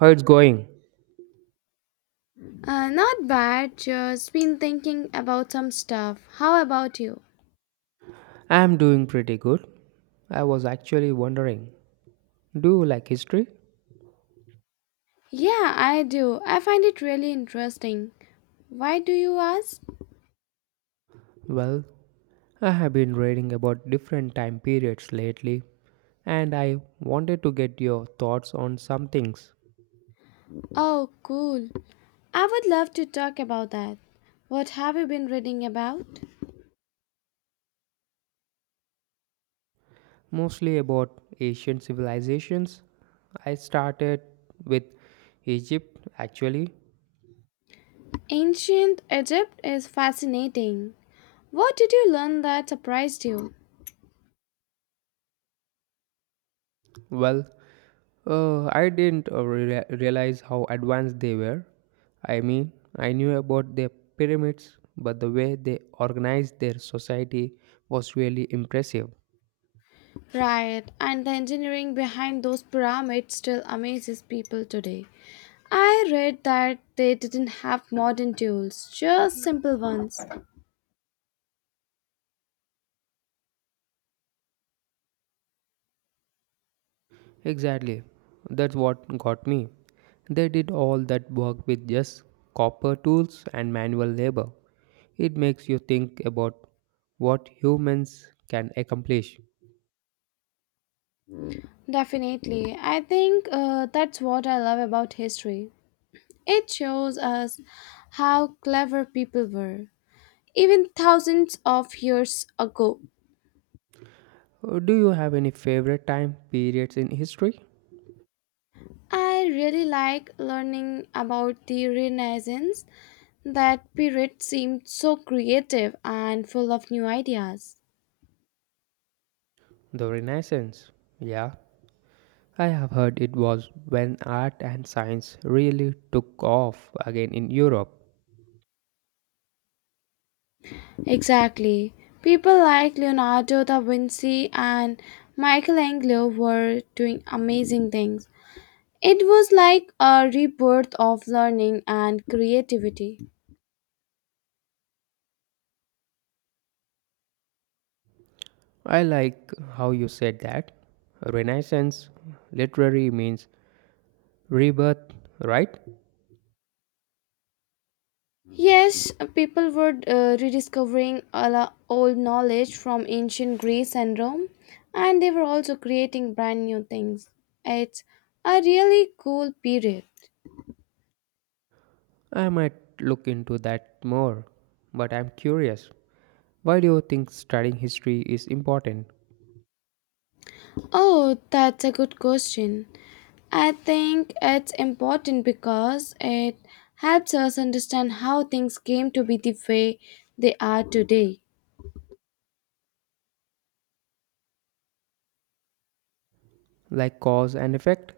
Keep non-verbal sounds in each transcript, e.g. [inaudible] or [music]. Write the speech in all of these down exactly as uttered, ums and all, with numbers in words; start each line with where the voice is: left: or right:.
right: How it's going?
left: Uh, not bad, just been thinking about some stuff. How about you?
right: I'm doing pretty good. I was actually wondering, do you like history?
left: Yeah, I do. I find it really interesting. Why do you ask?
right: Well, I have been reading about different time periods lately, and I wanted to get your thoughts on some things,
left: Oh, cool. I would love to talk about that. What have you been reading about?
right: mostly about ancient civilizations. I started with Egypt actually.
left: Ancient Egypt is fascinating. What did you learn that surprised you?
right: Well, Uh, I didn't uh, rea- realize how advanced they were. I mean, I knew about their pyramids, but the way they organized their society was really impressive.
left: Right, and the engineering behind those pyramids still amazes people today. I read that they didn't have modern tools, just simple ones.
right: Exactly. That's what got me. They did all that work with just copper tools and manual labor. It makes you think about what humans can accomplish.
left: Definitely. I think uh, that's what I love about history. It shows us how clever people were, even thousands of years ago.
right: Uh, Do you have any favorite time periods in history?
left: I really like learning about the Renaissance. That period seemed so creative and full of new ideas.
right: The Renaissance. Yeah, I have heard it was when art and science really took off again in Europe.
left: Exactly. People like Leonardo da Vinci and Michelangelo were doing amazing things. It was like a rebirth of learning and creativity.
right: I like how you said that. Renaissance literally means rebirth, right?
left: Yes, people were uh, rediscovering a la- old knowledge from ancient Greece and Rome, and they were also creating brand new things. It's a really cool period.
right: I might look into that more, but I'm curious. Why do you think studying history is important?
left: Oh, that's a good question. I think it's important because it helps us understand how things came to be the way they are today.
right: Like cause and effect?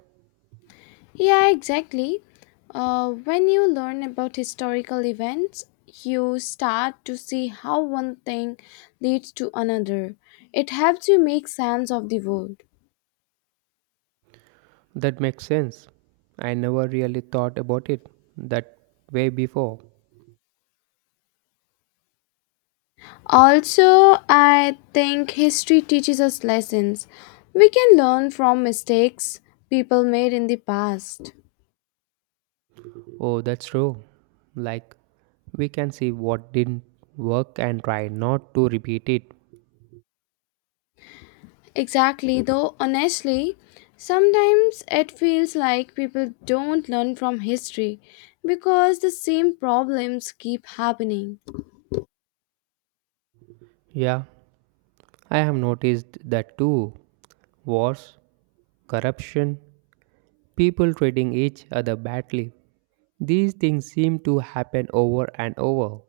left: Yeah, exactly. Uh, when you learn about historical events, you start to see how one thing leads to another. It helps you make sense of the world.
right: That makes sense. I never really thought about it that way before.
left: Also, I think history teaches us lessons. We can learn from mistakes people made in the past.
right: Oh, that's true. Like, we can see what didn't work and try not to repeat it.
left: Exactly, though, honestly, sometimes it feels like people don't learn from history because the same problems keep happening.
right: Yeah, I have noticed that too. Wars, corruption, people treating each other badly. These things seem to happen over and over.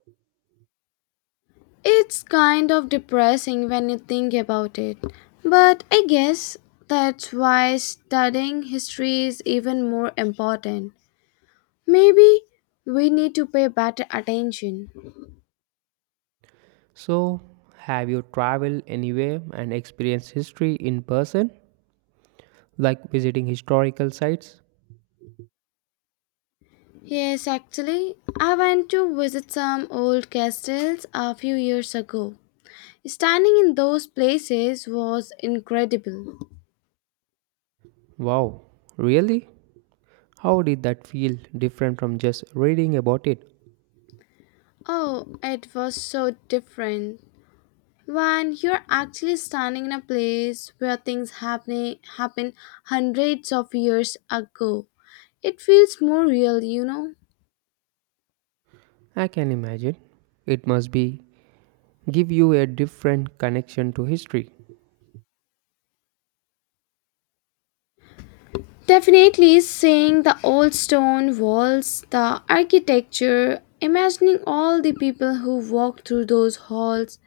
left: It's kind of depressing when you think about it, but I guess that's why studying history is even more important. Maybe we need to pay better attention.
right: So, have you traveled anywhere and experienced history in person? Like visiting historical sites?
left: Yes, actually, I went to visit some old castles a few years ago. Standing in those places was incredible.
right: Wow, really? How did that feel different from just reading about it?
left: Oh, it was so different when you're actually standing in a place where things happening happen hundreds of years ago, it feels more real you know
right: I can imagine. It must be give you a different connection to history.
left: Definitely, seeing the old stone walls, the architecture, imagining all the people who walked through those halls,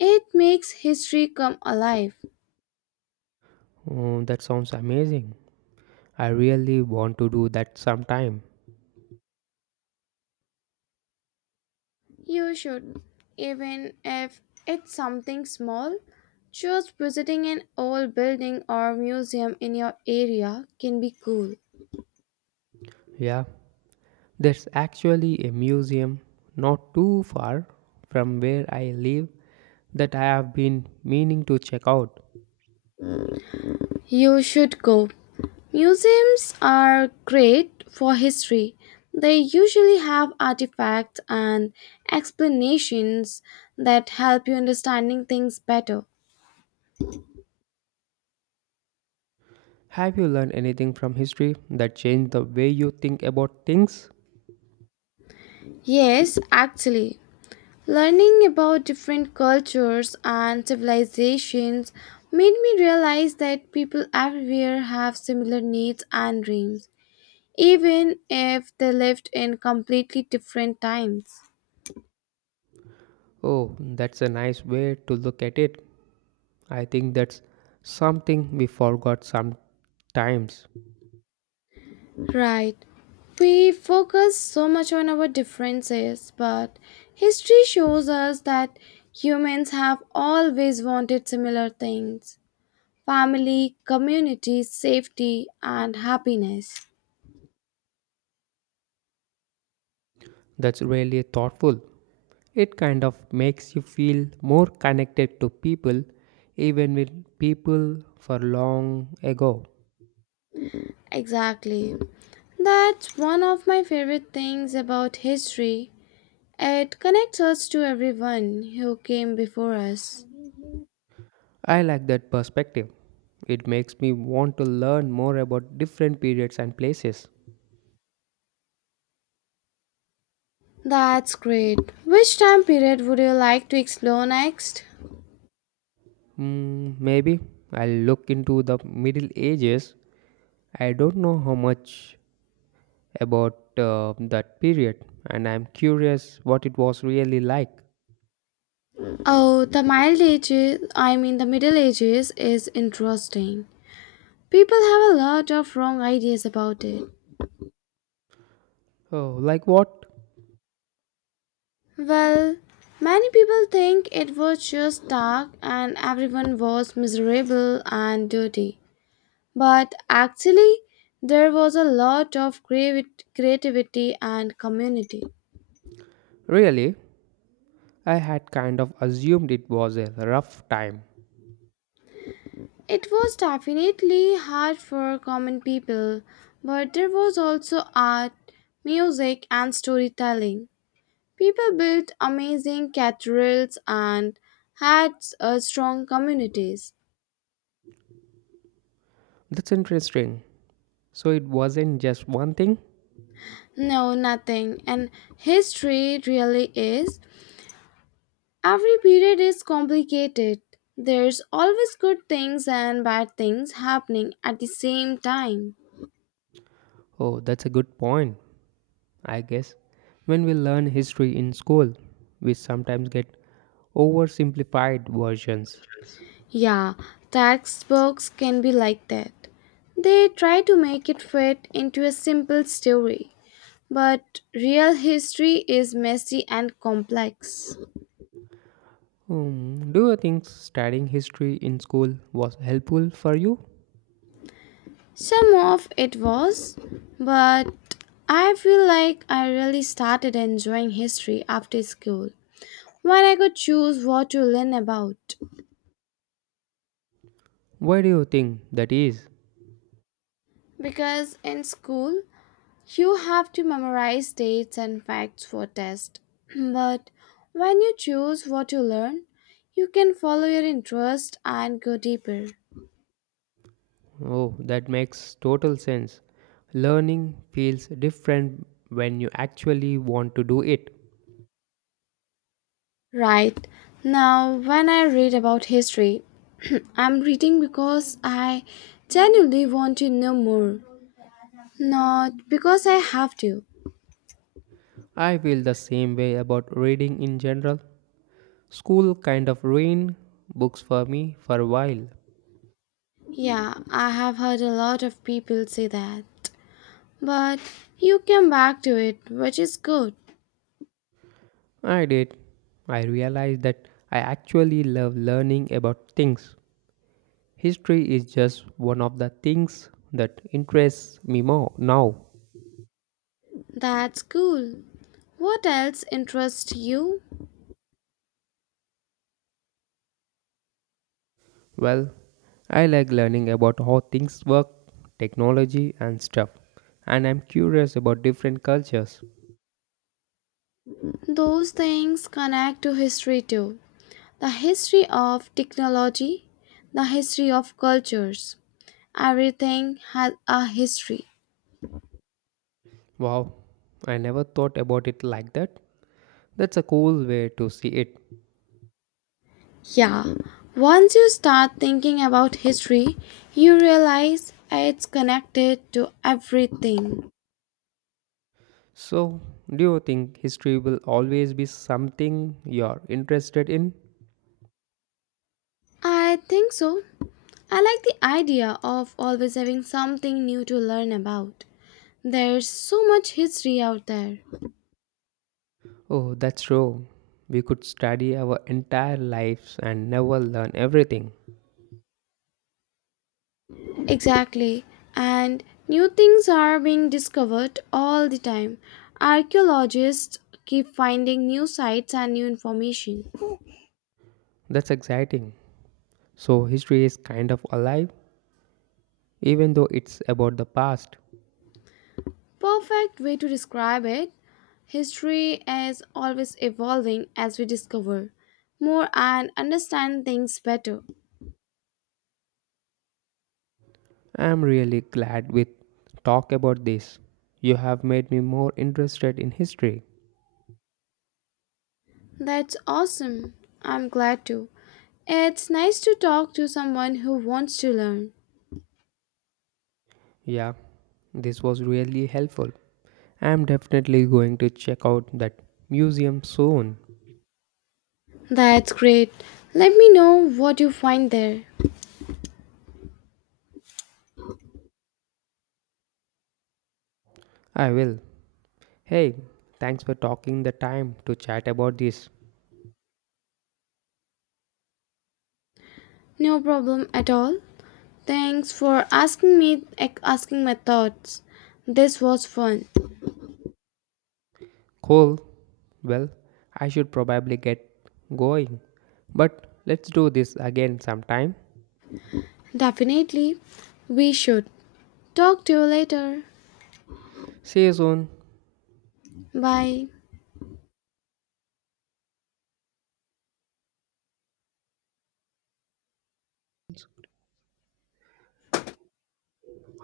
left: it makes history come alive.
right: Oh, that sounds amazing. I really want to do that sometime.
left: You should, even if it's something small, just visiting an old building or museum in your area can be cool.
right: Yeah, there's actually a museum not too far from where I live that I have been meaning to check out.
left: You should go. Museums are great for history. They usually have artifacts and explanations that help you understanding things better.
right: Have you learned anything from history that changed the way you think about things?
left: Yes, actually, learning about different cultures and civilizations made me realize that people everywhere have similar needs and dreams, even if they lived in completely different times.
right: Oh, that's a nice way to look at it. I think that's something we forgot sometimes.
left: Right. We focus so much on our differences, but history shows us that humans have always wanted similar things: family, community, safety, and happiness.
right: That's really thoughtful. It kind of makes you feel more connected to people, even with people for long ago.
left: Exactly. That's one of my favorite things about history. It connects us to everyone who came before us.
right: I like that perspective. It makes me want to learn more about different periods and places.
left: That's great. Which time period would you like to explore next?
right: Mm, maybe I'll look into the Middle Ages. I don't know how much about uh, that period, and I'm curious what it was really like.
left: Oh, the mild ages, I mean the middle ages is interesting. People have a lot of wrong ideas about it.
right: Oh, like what?
left: Well, many people think it was just dark and everyone was miserable and dirty. But actually, there was a lot of creavi- creativity and community.
right: Really? I had kind of assumed it was a rough time.
left: It was definitely hard for common people, but there was also art, music, and storytelling. People built amazing cathedrals and had uh, strong communities.
right: That's interesting. So it wasn't just one thing?
left: No, nothing. And history really is. Every period is complicated. There's always good things and bad things happening at the same time.
right: Oh, that's a good point, I guess. When we learn history in school, we sometimes get oversimplified versions.
left: Yeah, textbooks can be like that. They try to make it fit into a simple story, but real history is messy and complex.
right: Hmm, do you think studying history in school was helpful for you?
left: Some of it was, but I feel like I really started enjoying history after school when I could choose what to learn about.
right: Why do you think that is?
left: Because in school, you have to memorize dates and facts for tests. [clears throat] But when you choose what to learn, you can follow your interest and go deeper.
right: Oh, that makes total sense. Learning feels different when you actually want to do it.
left: Right. Now, when I read about history, [clears throat] I'm reading because I genuinely want to know more. Not because I have to.
right: I feel the same way about reading in general. School kind of ruined books for me for a while.
left: Yeah, I have heard a lot of people say that. But you came back to it, which is good.
right: I did. I realized that I actually love learning about things. History is just one of the things that interests me more now.
left: That's cool. What else interests you?
right: Well, I like learning about how things work, technology, and stuff. And I'm curious about different cultures.
left: Those things connect to history too. The history of technology, the history of cultures. Everything has a history.
right: Wow, I never thought about it like that. That's a cool way to see it.
left: Yeah, once you start thinking about history, you realize it's connected to everything.
right: So, do you think history will always be something you're interested in?
left: I think so. I like the idea of always having something new to learn about. There's so much history out there.
right: Oh, that's true. We could study our entire lives and never learn everything.
left: Exactly. And new things are being discovered all the time. Archaeologists keep finding new sites and new information.
right: That's exciting. So, history is kind of alive, even though it's about the past.
left: Perfect way to describe it. History is always evolving as we discover more and understand things better.
right: I'm really glad we talk about this. You have made me more interested in history.
left: That's awesome. I'm glad to. It's nice to talk to someone who wants to learn.
right: Yeah, this was really helpful. I'm definitely going to check out that museum soon.
left: That's great. Let me know what you find there.
right: I will. Hey, thanks for taking the time to chat about this.
left: No problem at all. Thanks for asking me ac- asking my thoughts. This was fun.
right: Cool. Well, I should probably get going. But let's do this again sometime.
left: Definitely. We should. Talk to you later.
right: See you soon.
left: Bye.